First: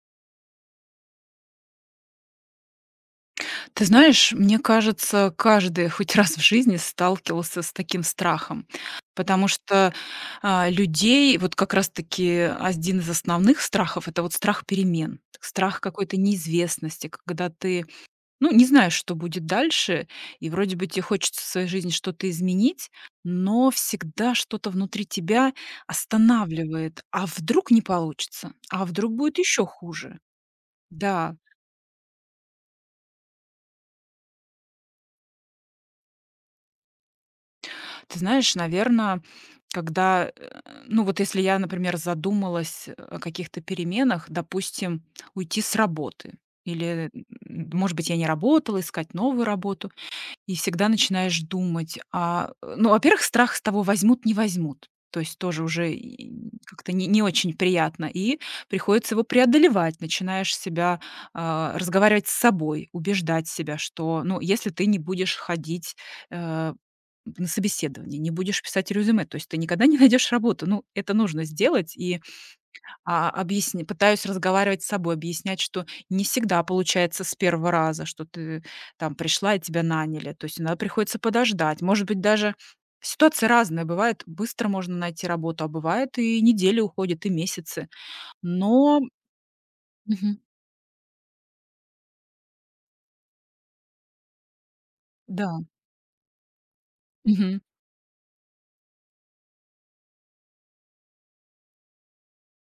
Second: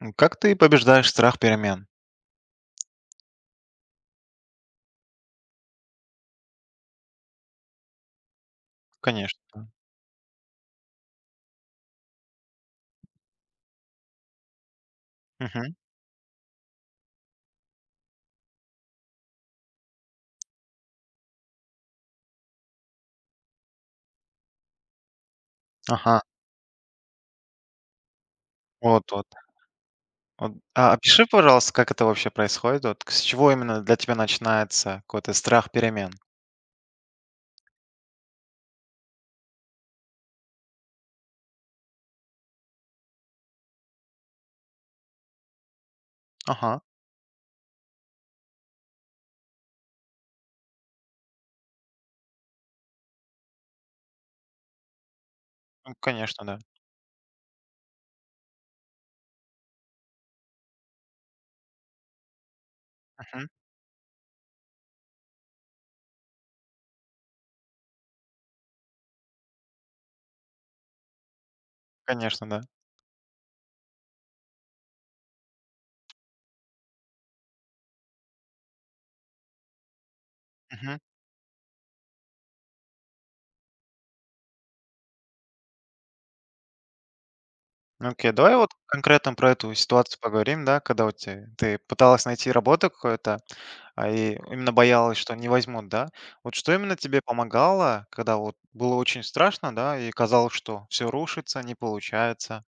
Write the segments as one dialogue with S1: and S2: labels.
S1: Как ты побеждаешь страх перемен?
S2: Ты знаешь, мне кажется, каждый хоть раз в жизни сталкивался с таким страхом, потому
S1: Конечно.
S2: что, людей вот как раз таки один из основных страхов- это вот страх перемен,
S1: Мгм.
S2: страх какой-то неизвестности, когда ты, ну, не знаешь, что будет дальше, и вроде бы тебе хочется в своей жизни что-то изменить, но всегда что-то внутри тебя
S1: Ага.
S2: останавливает. А вдруг не получится? А
S1: Вот,
S2: вдруг
S1: вот.
S2: будет еще хуже?
S1: Вот. А опиши,
S2: Да.
S1: пожалуйста, как это вообще происходит? Вот с чего именно для тебя начинается какой-то страх перемен?
S2: Ты знаешь, наверное, когда, ну, вот если я, например, задумалась о каких-то переменах, допустим, уйти с работы
S1: Ага.
S2: или, может быть, я не работала, искать новую работу, и всегда начинаешь думать, ну, во-первых, страх с того, возьмут, не возьмут. То есть тоже уже
S1: Ну, конечно,
S2: и
S1: да.
S2: как-то не очень приятно, и приходится его преодолевать. Начинаешь себя, разговаривать с собой,
S1: Мгм.
S2: убеждать себя, что, ну, если ты не будешь ходить, э, на собеседовании, не будешь писать резюме. То есть ты никогда не найдешь работу. Ну, это нужно сделать. И
S1: Конечно, да.
S2: объясни, пытаюсь разговаривать с собой, объяснять, что не всегда получается с первого раза, что ты там пришла и тебя наняли. То есть иногда
S1: Мгм.
S2: приходится подождать. Может быть, даже ситуации разные. Бывает, быстро можно найти работу, а бывает и недели уходят, и месяцы.
S1: Ну, окей, давай вот
S2: Но.
S1: конкретно про эту ситуацию
S2: Мгм.
S1: поговорим, да, когда вот те ты пыталась найти работу какую-то, и именно боялась, что
S2: Да.
S1: не возьмут, да? Вот что именно тебе
S2: Мгм.
S1: помогало, когда вот было очень страшно, да, и казалось, что все рушится, не получается?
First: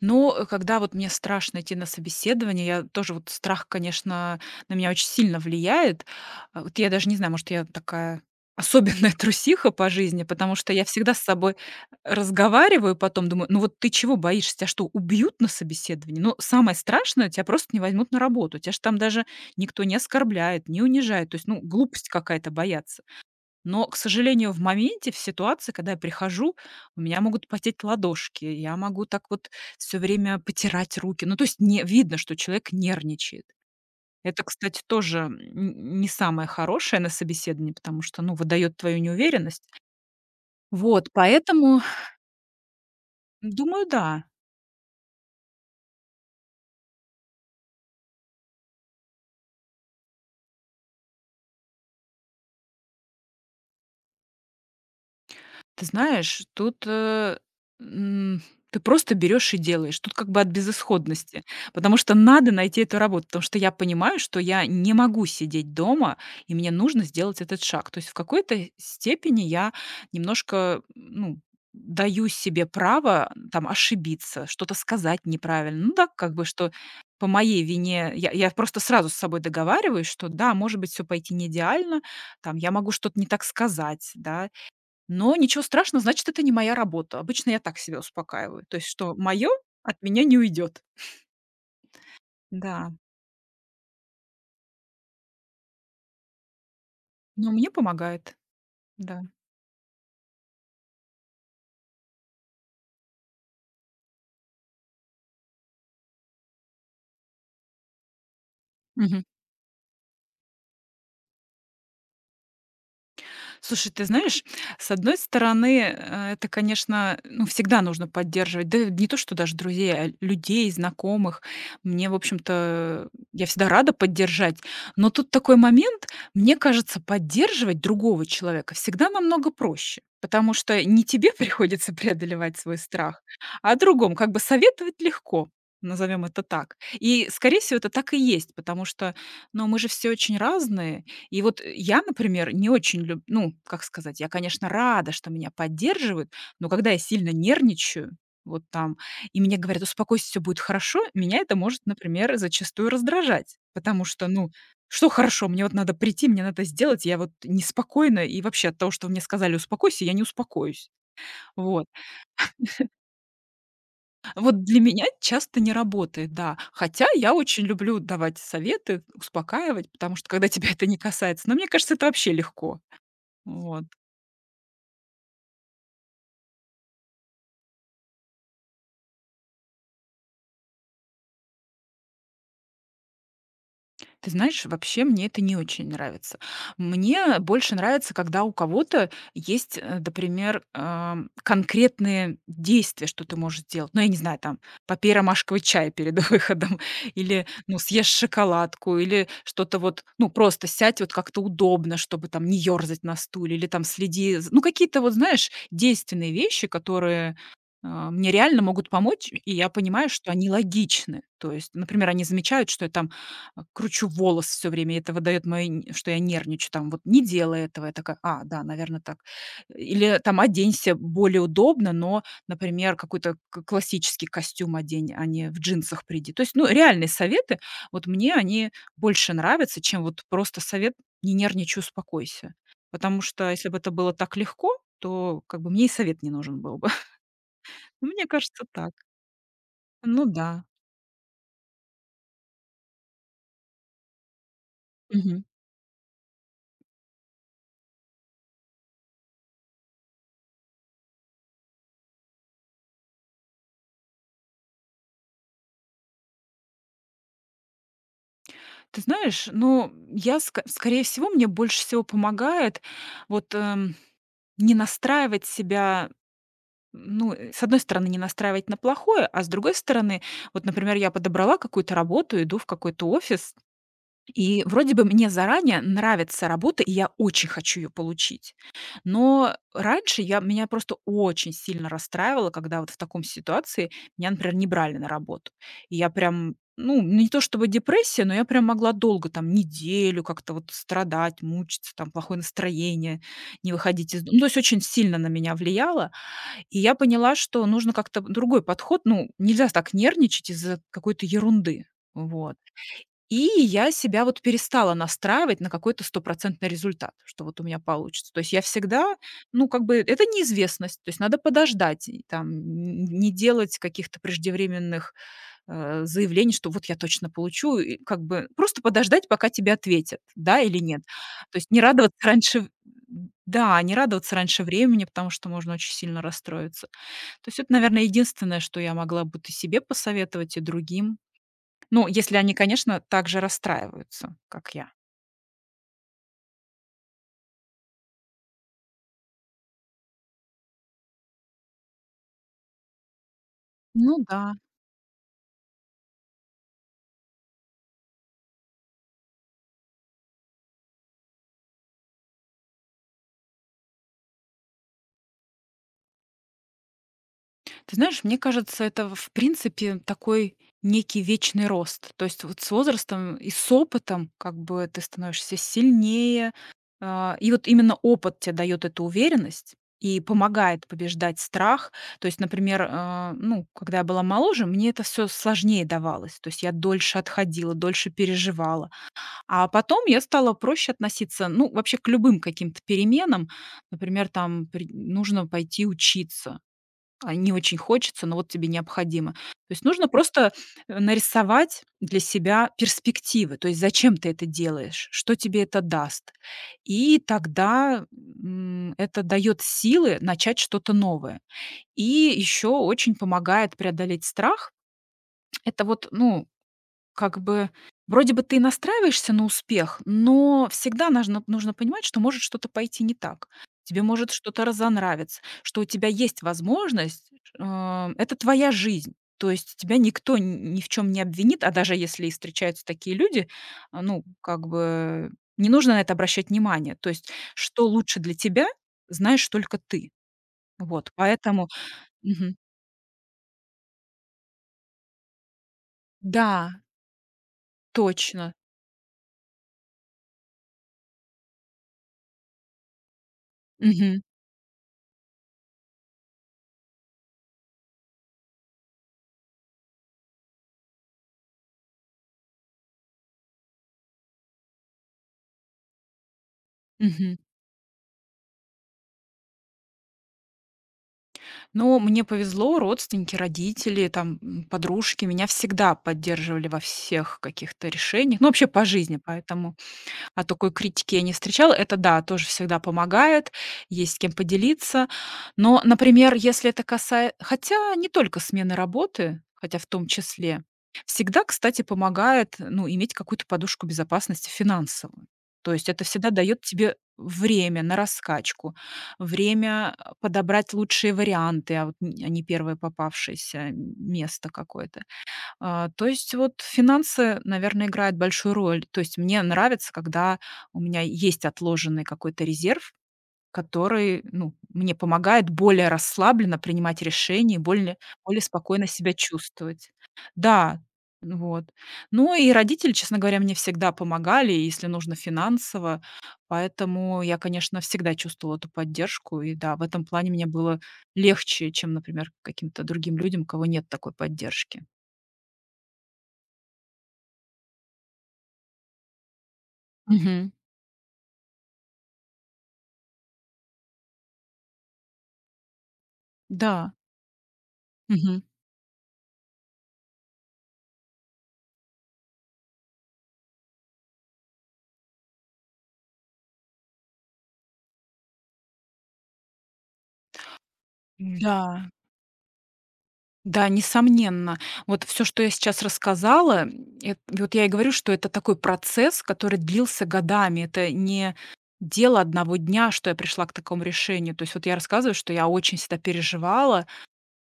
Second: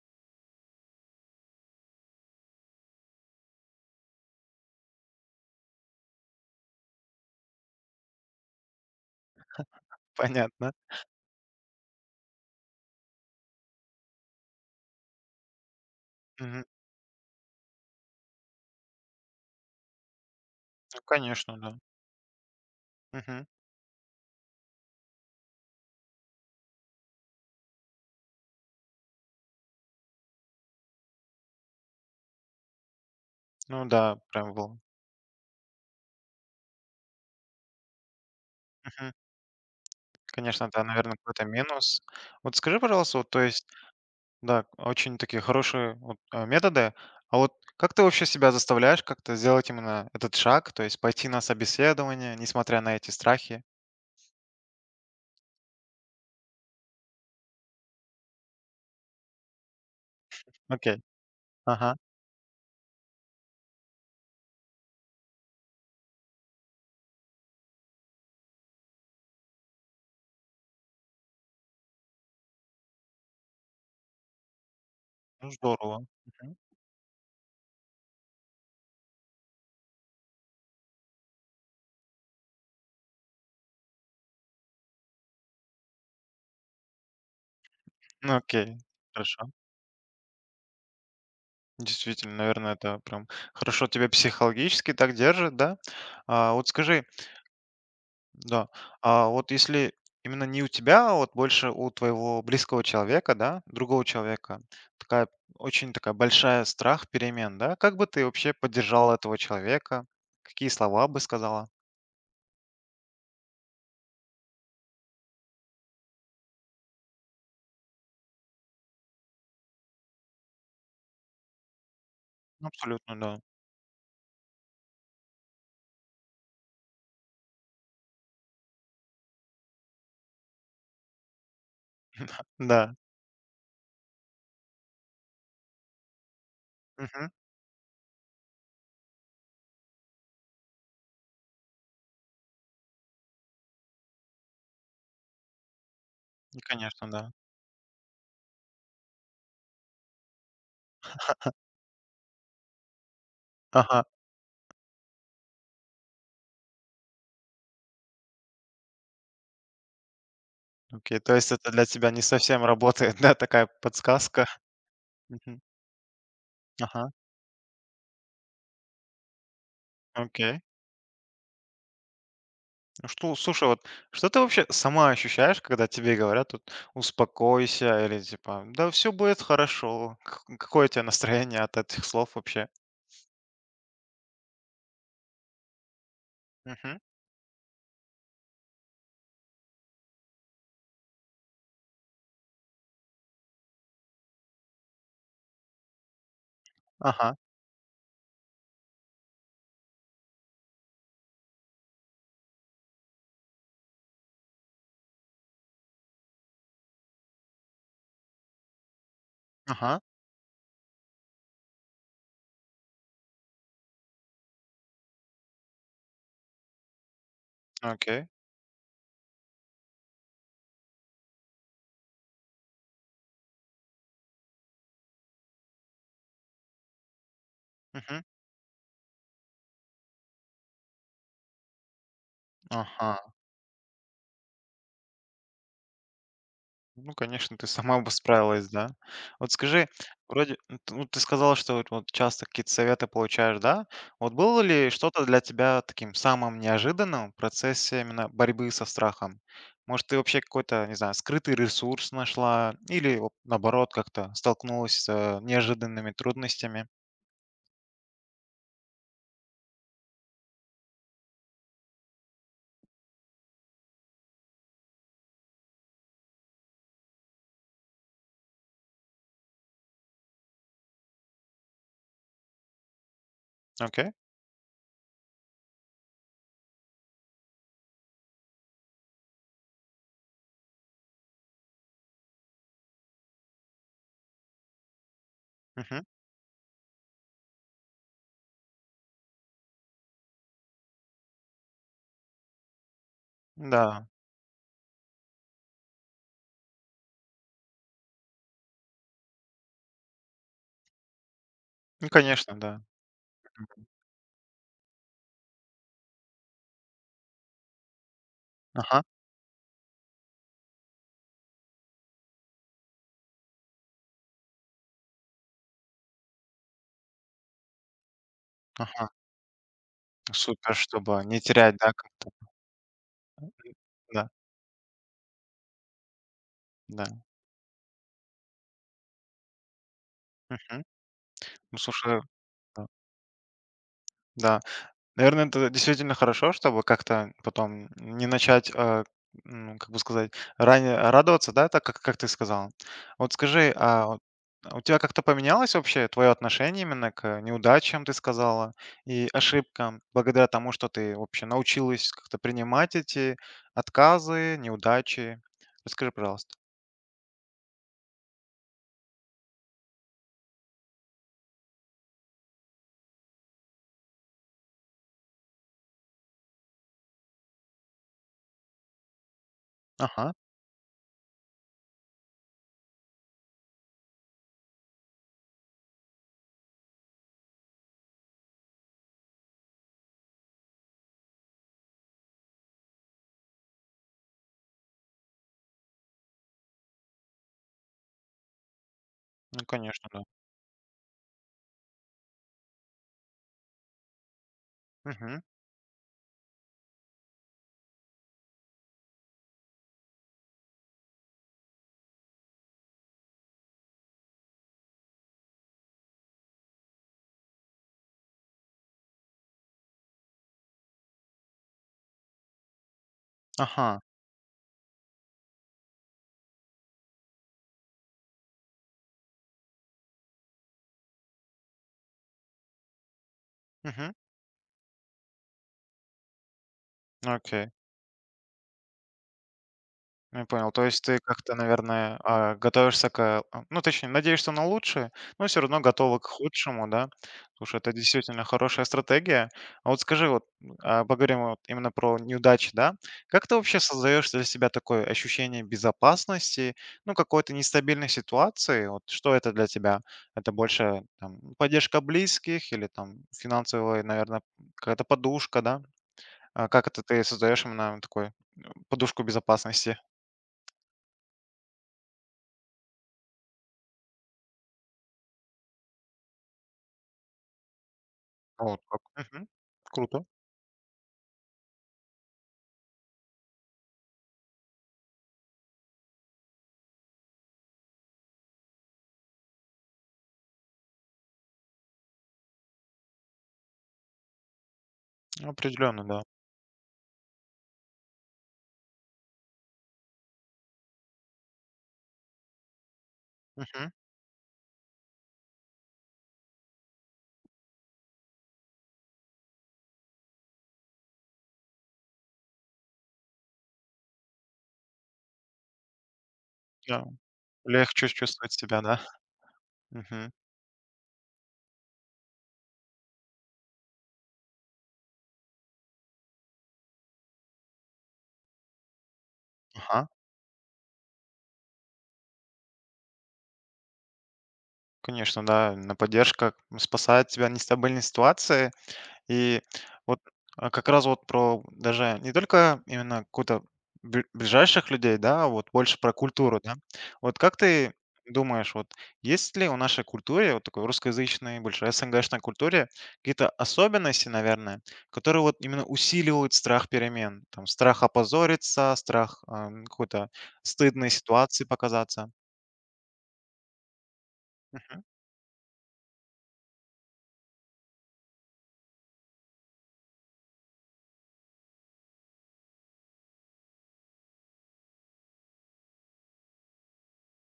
S2: Но, когда вот мне страшно идти на собеседование, я тоже вот страх, конечно, на меня очень сильно влияет. Вот я даже не знаю, может, я такая особенная трусиха по жизни, потому
S1: Понятно.
S2: что я всегда с собой разговариваю, потом думаю: "Ну вот ты чего боишься? Тебя что, убьют на собеседовании?" Ну,
S1: Мгм.
S2: самое страшное, тебя просто не возьмут на работу. Тебя ж там даже никто не оскорбляет, не
S1: Ну,
S2: унижает. То есть,
S1: конечно,
S2: ну,
S1: да.
S2: глупость какая-то бояться.
S1: Мгм.
S2: Но, к сожалению, в моменте, в ситуации, когда я прихожу, у меня могут потеть ладошки, я могу так вот все время потирать руки. Ну, то есть не видно, что человек нервничает.
S1: Ну да,
S2: Это,
S1: прям был.
S2: кстати, тоже н не самое хорошее на собеседовании, потому что, ну, выдает твою
S1: Мгм.
S2: неуверенность.
S1: Конечно, да,
S2: Вот,
S1: наверное, какой-то
S2: поэтому,
S1: минус. Вот скажи, пожалуйста, вот, то есть,
S2: думаю, да.
S1: да, очень такие хорошие вот, методы. А вот как ты вообще себя заставляешь как-то сделать именно этот шаг, то есть пойти на собеседование, несмотря на эти страхи?
S2: Ты знаешь, тут, м, ты просто берешь и делаешь. Тут как бы от
S1: Окей.
S2: безысходности,
S1: Ага.
S2: потому что надо найти эту работу, потому что я понимаю, что я не могу сидеть дома, и мне нужно сделать этот шаг. То есть в какой-то степени я немножко, ну, даю себе право там ошибиться, что-то сказать
S1: Ну,
S2: неправильно. Ну
S1: здорово.
S2: да, как бы
S1: Мгм.
S2: что по моей вине я просто сразу с собой договариваюсь, что да, может быть, все пойти не идеально, там я могу что-то не так сказать, да, но ничего страшного, значит, это не моя работа. Обычно я так себя
S1: Ну,
S2: успокаиваю.
S1: окей.
S2: То есть, что мое
S1: Хорошо.
S2: от меня не уйдет.
S1: Действительно, наверное,
S2: Да,
S1: это прям хорошо тебя психологически так держит, да? Вот скажи,
S2: но мне помогает.
S1: да.
S2: Да.
S1: А вот если именно не у тебя, а вот больше у твоего близкого человека, да, другого человека, такая очень такая большая страх перемен, да, как бы ты вообще поддержала
S2: Мгм.
S1: этого человека? Какие слова бы сказала?
S2: Слушай, ты знаешь, с одной стороны, это, конечно, ну, всегда нужно поддерживать. Да не то, что даже друзей, а людей, знакомых. Мне, в
S1: Ну,
S2: общем-то,
S1: абсолютно, да.
S2: я всегда рада поддержать. Но тут такой момент, мне кажется, поддерживать другого человека всегда намного проще. Потому что не тебе приходится преодолевать свой
S1: Да.
S2: страх, а другому. Как бы советовать легко, назовем это так.
S1: Мгм.
S2: И, скорее всего, это так и есть, потому что, ну, мы же все очень разные, и вот я, например, не очень люблю, ну, как сказать, я, конечно, рада, что меня поддерживают,
S1: Ну,
S2: но когда я
S1: конечно, да.
S2: сильно нервничаю, вот там, и мне говорят: "Успокойся, все будет хорошо", меня это может, например, зачастую раздражать.
S1: Ага,
S2: Потому что, ну, что хорошо? Мне вот надо прийти, мне надо сделать, я вот неспокойна, и вообще от того, что мне сказали: "Успокойся", я не успокоюсь.
S1: окей. То есть это для
S2: Вот.
S1: тебя не совсем работает, да, такая подсказка?
S2: Вот для меня
S1: Мгм.
S2: часто не работает, да. Хотя
S1: Ага,
S2: я очень люблю давать советы, успокаивать, потому что когда
S1: окей.
S2: тебя это не касается, но мне кажется, это вообще легко.
S1: Ну что, слушай, вот
S2: Вот.
S1: что ты вообще сама ощущаешь, когда тебе говорят, тут, успокойся или типа, да все будет хорошо. Какое у тебя настроение от этих слов вообще?
S2: Ты знаешь, вообще мне это не очень нравится.
S1: Мгм.
S2: Мне больше нравится, когда у кого-то есть, например, конкретные действия, что ты можешь сделать. Ну, я не знаю, там, попей ромашковый чай перед выходом,
S1: Ага,
S2: или, ну, съешь шоколадку, или что-то вот, ну, просто сядь вот как-то удобно, чтобы там не ерзать на стуле, или там следи. Ну, какие-то вот, знаешь, действенные вещи, которые мне реально могут помочь, и я
S1: ага,
S2: понимаю, что они логичны. То есть, например, они замечают, что я там кручу волосы все время, и это выдает моё нь что я нервничаю, там вот: "Не делай этого". Я такая:
S1: окей.
S2: "А, да, наверное, так". Или там: "Оденься более удобно, но, например, какой-то к классический костюм одень, а не в джинсах приди". То есть, ну, реальные советы, вот
S1: Мгм.
S2: мне они больше нравятся, чем вот просто совет: "Не нервничай, успокойся".
S1: Ага.
S2: Потому что если бы это было так легко, то как бы мне и совет не нужен был бы.
S1: Ну, конечно, ты сама бы
S2: Мне кажется,
S1: справилась, да.
S2: так.
S1: Вот скажи,
S2: Ну да.
S1: вроде, ну, ты сказала, что вот часто какие-то советы получаешь, да? Вот было ли что-то для тебя таким самым неожиданным в процессе именно борьбы со страхом? Может, ты вообще какой-то, не знаю, скрытый ресурс нашла или вот наоборот как-то столкнулась с неожиданными трудностями?
S2: Ты знаешь, ну, я, ска скорее всего, мне больше всего помогает вот, не настраивать себя, ну, с одной стороны, не настраивать на плохое, а с другой стороны, вот, например, я подобрала какую-то работу, иду в какой-то офис,
S1: Окей?
S2: и вроде бы мне заранее нравится работа, и я очень хочу ее получить. Но раньше я меня просто очень сильно расстраивало, когда вот в таком ситуации меня, например, не брали на работу. И
S1: Мгм.
S2: я прям, ну, не то чтобы депрессия, но я прям могла долго, там, неделю как-то вот страдать, мучиться, там, плохое настроение, не
S1: Да.
S2: выходить Ну, то есть очень сильно на меня влияло. И я поняла, что нужно как-то другой подход. Ну, нельзя так нервничать из-за какой-то ерунды.
S1: Ну, конечно,
S2: Вот.
S1: да.
S2: И я себя вот перестала настраивать на какой-то стопроцентный результат, что вот у меня получится. То есть я
S1: Ага,
S2: всегда, ну, как бы, это неизвестность, то есть надо подождать, и там, не делать каких-то преждевременных заявлений, что вот я точно получу, и как бы просто
S1: ага.
S2: подождать, пока тебе ответят, да
S1: Супер,
S2: или нет.
S1: чтобы не
S2: То есть
S1: терять,
S2: не
S1: да,
S2: радоваться
S1: как-то.
S2: раньше, да, не
S1: Да,
S2: радоваться раньше времени, потому что можно очень сильно расстроиться.
S1: да.
S2: То есть это, наверное, единственное, что я могла бы и себе посоветовать, и
S1: Мгм.
S2: другим.
S1: Ну,
S2: Ну,
S1: слушай,
S2: если они,
S1: да.
S2: конечно, так же расстраиваются,
S1: Да.
S2: как я.
S1: Наверное, это действительно хорошо, чтобы как-то потом не начать, ну, как бы сказать, ранее радоваться, да, так как ты сказал. Вот скажи, а
S2: Ну
S1: вот
S2: да.
S1: а у тебя как-то поменялось вообще твое отношение именно к неудачам, ты сказала, и ошибкам, благодаря тому, что ты вообще научилась как-то принимать эти отказы, неудачи? Расскажи, пожалуйста.
S2: Ты знаешь, мне кажется, это в принципе такой некий вечный рост. То есть вот с возрастом и с опытом как бы ты становишься сильнее. И вот именно опыт тебе дает эту уверенность и
S1: Ага,
S2: помогает побеждать страх. То есть, например, ну, когда я была моложе, мне это все сложнее давалось. То есть я дольше отходила, дольше переживала. А потом я стала проще относиться, ну, вообще к любым каким-то переменам. Например, там нужно пойти учиться. А не очень хочется, но вот тебе необходимо. То
S1: ну
S2: есть нужно
S1: конечно, да.
S2: просто нарисовать для себя перспективы. То есть зачем ты это делаешь, что
S1: Мгм.
S2: тебе это даст. И тогда это дает силы начать что-то новое. И еще очень помогает преодолеть страх. Это вот, ну, как бы вроде бы ты настраиваешься на успех, но всегда нужно понимать, что может что-то пойти не так.
S1: Ага.
S2: Тебе может что-то разонравиться, что у тебя есть возможность, э, это твоя жизнь. То есть тебя никто н ни в чем не обвинит, а даже если и встречаются такие люди,
S1: Мгм.
S2: ну, как бы не нужно на это обращать внимание. То есть
S1: Окей.
S2: что лучше для тебя, знаешь только ты.
S1: Ну, я понял. То есть
S2: Вот,
S1: ты как-то,
S2: поэтому.
S1: наверное,
S2: Мгм.
S1: готовишься к, ну, точнее, надеешься на лучшее, но все равно готова к
S2: Да,
S1: худшему, да? Слушай, это действительно
S2: точно.
S1: хорошая стратегия. А вот скажи, вот поговорим вот именно про неудачи, да? Как ты вообще
S2: Мгм.
S1: создаешь для себя такое ощущение безопасности, ну, какой-то нестабильной ситуации? Вот что это для тебя? Это больше там, поддержка близких или там финансовая, наверное, какая-то подушка, да? А как это ты
S2: Мгм.
S1: создаешь именно такую э, подушку безопасности?
S2: Но мне повезло, родственники, родители, там, подружки меня всегда поддерживали во всех каких-то решениях, ну, вообще
S1: Вот
S2: по
S1: как.
S2: жизни,
S1: Мгм.
S2: поэтому
S1: Круто.
S2: такой критики я не встречала. Это да, тоже всегда помогает, есть с кем поделиться. Но, например, если это касается, хотя не только смены работы, хотя в том числе, всегда, кстати, помогает, ну, иметь какую-то подушку безопасности финансовую. То есть
S1: Определенно,
S2: это
S1: да.
S2: всегда дает тебе время на раскачку, время, подобрать лучшие варианты, а вот н а не первое попавшееся
S1: Мгм.
S2: место какое-то. А, то есть вот финансы, наверное, играют большую роль. То есть мне нравится, когда у меня есть отложенный какой-то резерв, который, ну, мне помогает более расслабленно принимать
S1: Да.
S2: решения, более,
S1: Легче
S2: более
S1: чувствовать себя,
S2: спокойно
S1: да?
S2: себя чувствовать.
S1: Мгм.
S2: Да, ну вот. Ну и родители, честно говоря, мне всегда помогали, если нужно финансово, поэтому я, конечно, всегда чувствовала эту поддержку, и да, в этом
S1: Ага.
S2: плане мне было легче, чем, например, каким-то другим людям, у кого нет такой поддержки.
S1: Конечно, да, на поддержка спасает тебя от нестабильной ситуации. И вот,
S2: Мгм.
S1: как раз вот про даже не только именно какую-то бль ближайших людей, да, а вот больше про культуру, да.
S2: Да,
S1: Вот как ты
S2: мгм.
S1: думаешь, вот есть ли у нашей культуре, вот такой русскоязычной, больше СНГшной культуре, какие-то особенности, наверное, которые вот именно усиливают страх перемен? Там страх опозориться, страх, какой-то стыдной ситуации
S2: Да,
S1: показаться.
S2: да, несомненно.
S1: Мгм.
S2: Вот все, что я сейчас рассказала, эт вот я и говорю, что это такой процесс, который длился годами. Это не дело одного дня, что я пришла к такому решению. То есть вот я рассказываю, что я очень всегда переживала,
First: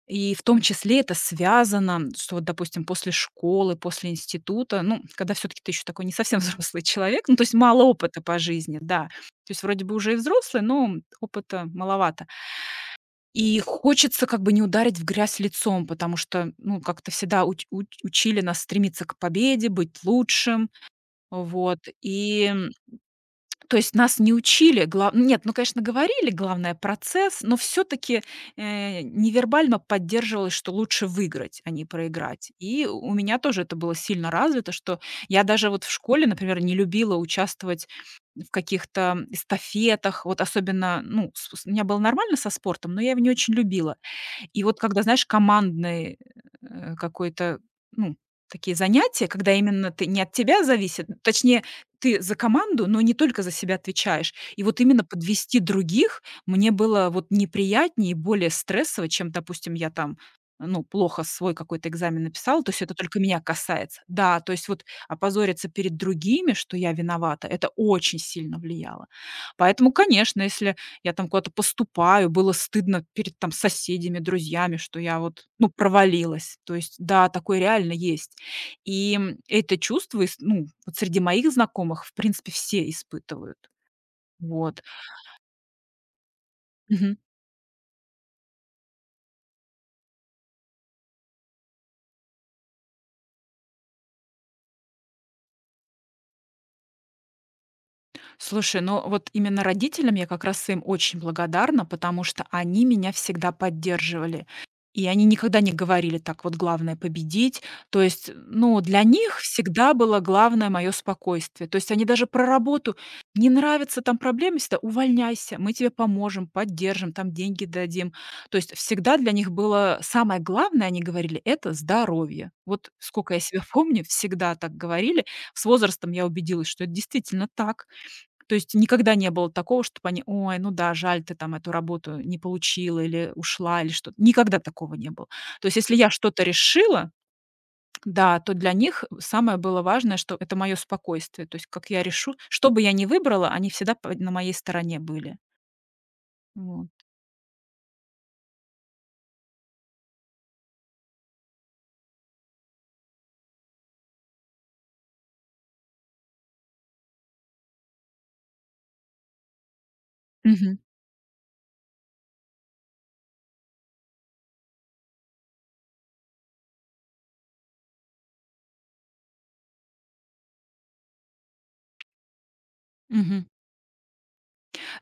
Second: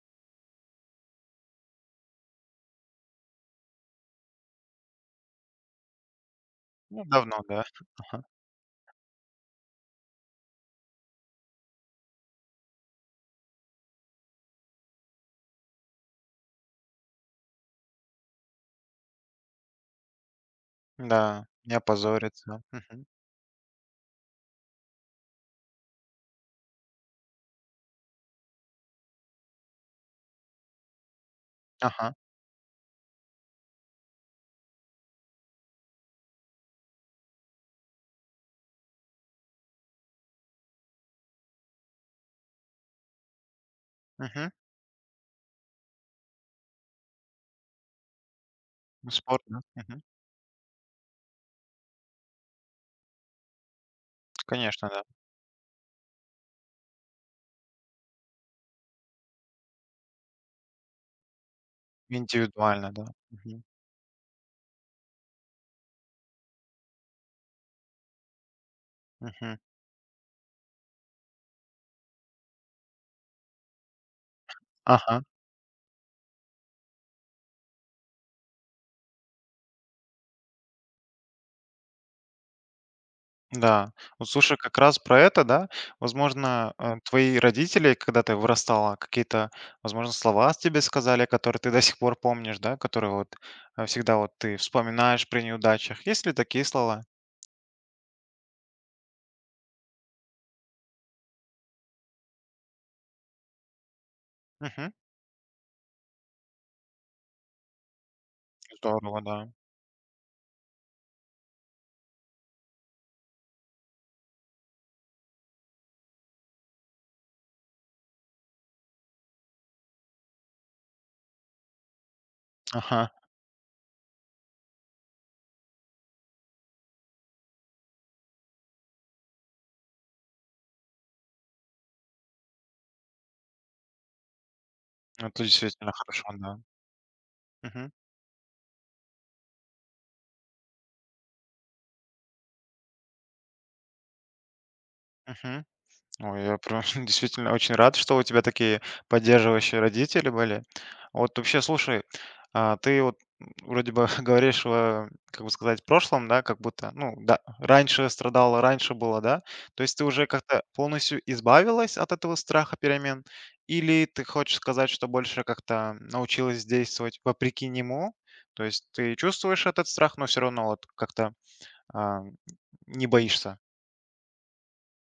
S2: и в том числе это связано, что вот, допустим, после школы, после института, ну, когда все таки ты еще такой не совсем взрослый
S1: Ну,
S2: человек, ну,
S1: давно,
S2: то есть
S1: да.
S2: мало опыта
S1: Ага.
S2: по жизни, да. То есть вроде бы уже и взрослый, но опыта маловато. И хочется как бы не ударить в грязь лицом, потому что, ну, как-то всегда учили нас стремиться к победе, быть лучшим,
S1: Да, не
S2: вот. И,
S1: опозориться. Мгм.
S2: то есть нас не учили, нет, ну, конечно, говорили, главное процесс, но все-таки невербально поддерживалось, что лучше выиграть, а не
S1: Ага.
S2: проиграть. И у меня тоже это было сильно развито, что я даже вот в школе, например, не любила участвовать в каких-то эстафетах, вот особенно, ну, у меня было нормально со спортом, но я его не очень любила.
S1: Мгм.
S2: И вот когда, знаешь, командный, какой-то, ну, такие
S1: Ну,
S2: занятия,
S1: спорт,
S2: когда
S1: да.
S2: именно ты не от тебя зависит, точнее, ты за команду, но не только за себя отвечаешь. И вот
S1: Конечно, да.
S2: именно подвести других мне было вот неприятнее и более стрессово, чем, допустим, я там, ну, плохо свой какой-то экзамен написала, то есть
S1: Индивидуально,
S2: это
S1: да.
S2: только меня
S1: Мгм.
S2: касается. Да, то есть вот опозориться перед другими, что я виновата, это очень сильно влияло.
S1: Мгм.
S2: Поэтому, конечно, если я там куда-то поступаю, было стыдно перед там соседями, друзьями, что я
S1: Ага,
S2: вот, ну, провалилась. То есть, да, такое реально есть. И, это чувство, ис ну, вот среди моих знакомых, в принципе, все испытывают.
S1: да. Вот слушай, как
S2: Вот.
S1: раз про это, да, возможно, твои родители, когда ты вырастала, какие-то, возможно, слова тебе сказали, которые ты до сих пор помнишь, да, которые вот всегда вот ты вспоминаешь при неудачах. Есть ли такие слова?
S2: Слушай, ну вот именно родителям я как раз им очень благодарна, потому что они меня всегда поддерживали.
S1: Мгм.
S2: И они никогда не говорили так, вот главное победить. То есть, ну, для
S1: Здорово,
S2: них
S1: да.
S2: всегда было главное мое спокойствие. То есть они даже про работу, не нравится там проблемы, всегда увольняйся, мы тебе поможем, поддержим, там деньги дадим. То есть всегда для них было самое главное, они говорили, это здоровье. Вот
S1: Ага.
S2: сколько я себя помню, всегда так говорили. С возрастом я убедилась, что это действительно так. То есть никогда не было такого, чтобы они: "Ой, ну да, жаль, ты там эту работу не получила или ушла, или что-то". Никогда такого не было.
S1: Это
S2: То есть
S1: действительно
S2: если я
S1: хорошо,
S2: что-то
S1: да.
S2: решила,
S1: Мгм.
S2: да, то для них самое было важное, что это мое спокойствие. То есть как я решу, что бы я ни выбрала, они всегда п на моей стороне были.
S1: Мгм. Ой, я прям
S2: Вот.
S1: действительно очень рад, что у тебя такие поддерживающие родители были. Вот вообще, слушай, ты вот вроде бы говоришь, как бы сказать, прошлом, да, как будто, ну, да, раньше страдала, раньше было, да? То есть ты уже как-то
S2: Мгм.
S1: полностью избавилась от этого страха перемен? Или ты хочешь сказать, что больше как-то научилась действовать вопреки нему? То есть ты чувствуешь этот страх, но все равно вот как-то а, не
S2: Мгм.
S1: боишься.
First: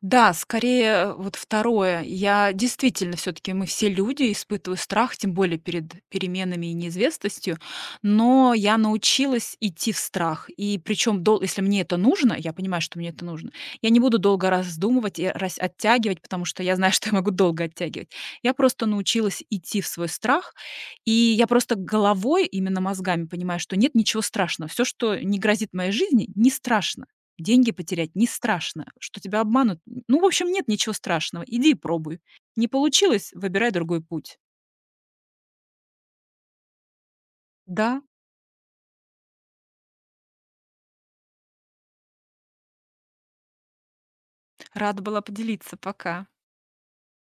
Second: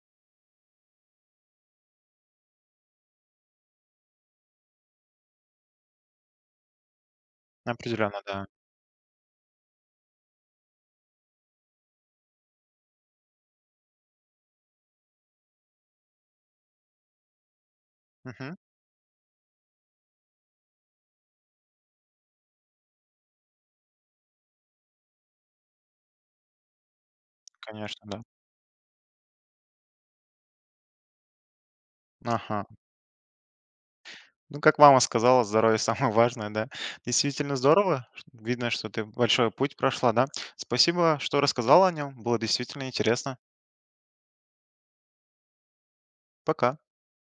S2: Да, скорее вот второе. Я действительно, все-таки мы все люди, испытываю страх, тем более перед переменами и неизвестностью,
S1: Определенно, да.
S2: но я научилась идти в страх. И причем, если мне это нужно, я понимаю, что мне это нужно, я не буду долго раздумывать и оттягивать, потому что я знаю, что я могу долго оттягивать. Я
S1: Мгм.
S2: просто научилась идти в свой страх, и я просто головой, именно мозгами понимаю, что нет ничего страшного. Все, что не грозит моей жизни, не страшно. Деньги
S1: Конечно,
S2: потерять
S1: да.
S2: не страшно, что тебя обманут. Н Ну, в общем, нет ничего страшного. Иди и пробуй.
S1: Ага.
S2: Не получилось- выбирай другой путь.
S1: Ну, как мама сказала, здоровье самое важное, да. Действительно
S2: Да,
S1: здорово. Видно, что ты большой путь прошла, да. Спасибо, что рассказала о нем. Было действительно интересно.
S2: рада была поделиться. Пока.
S1: Пока.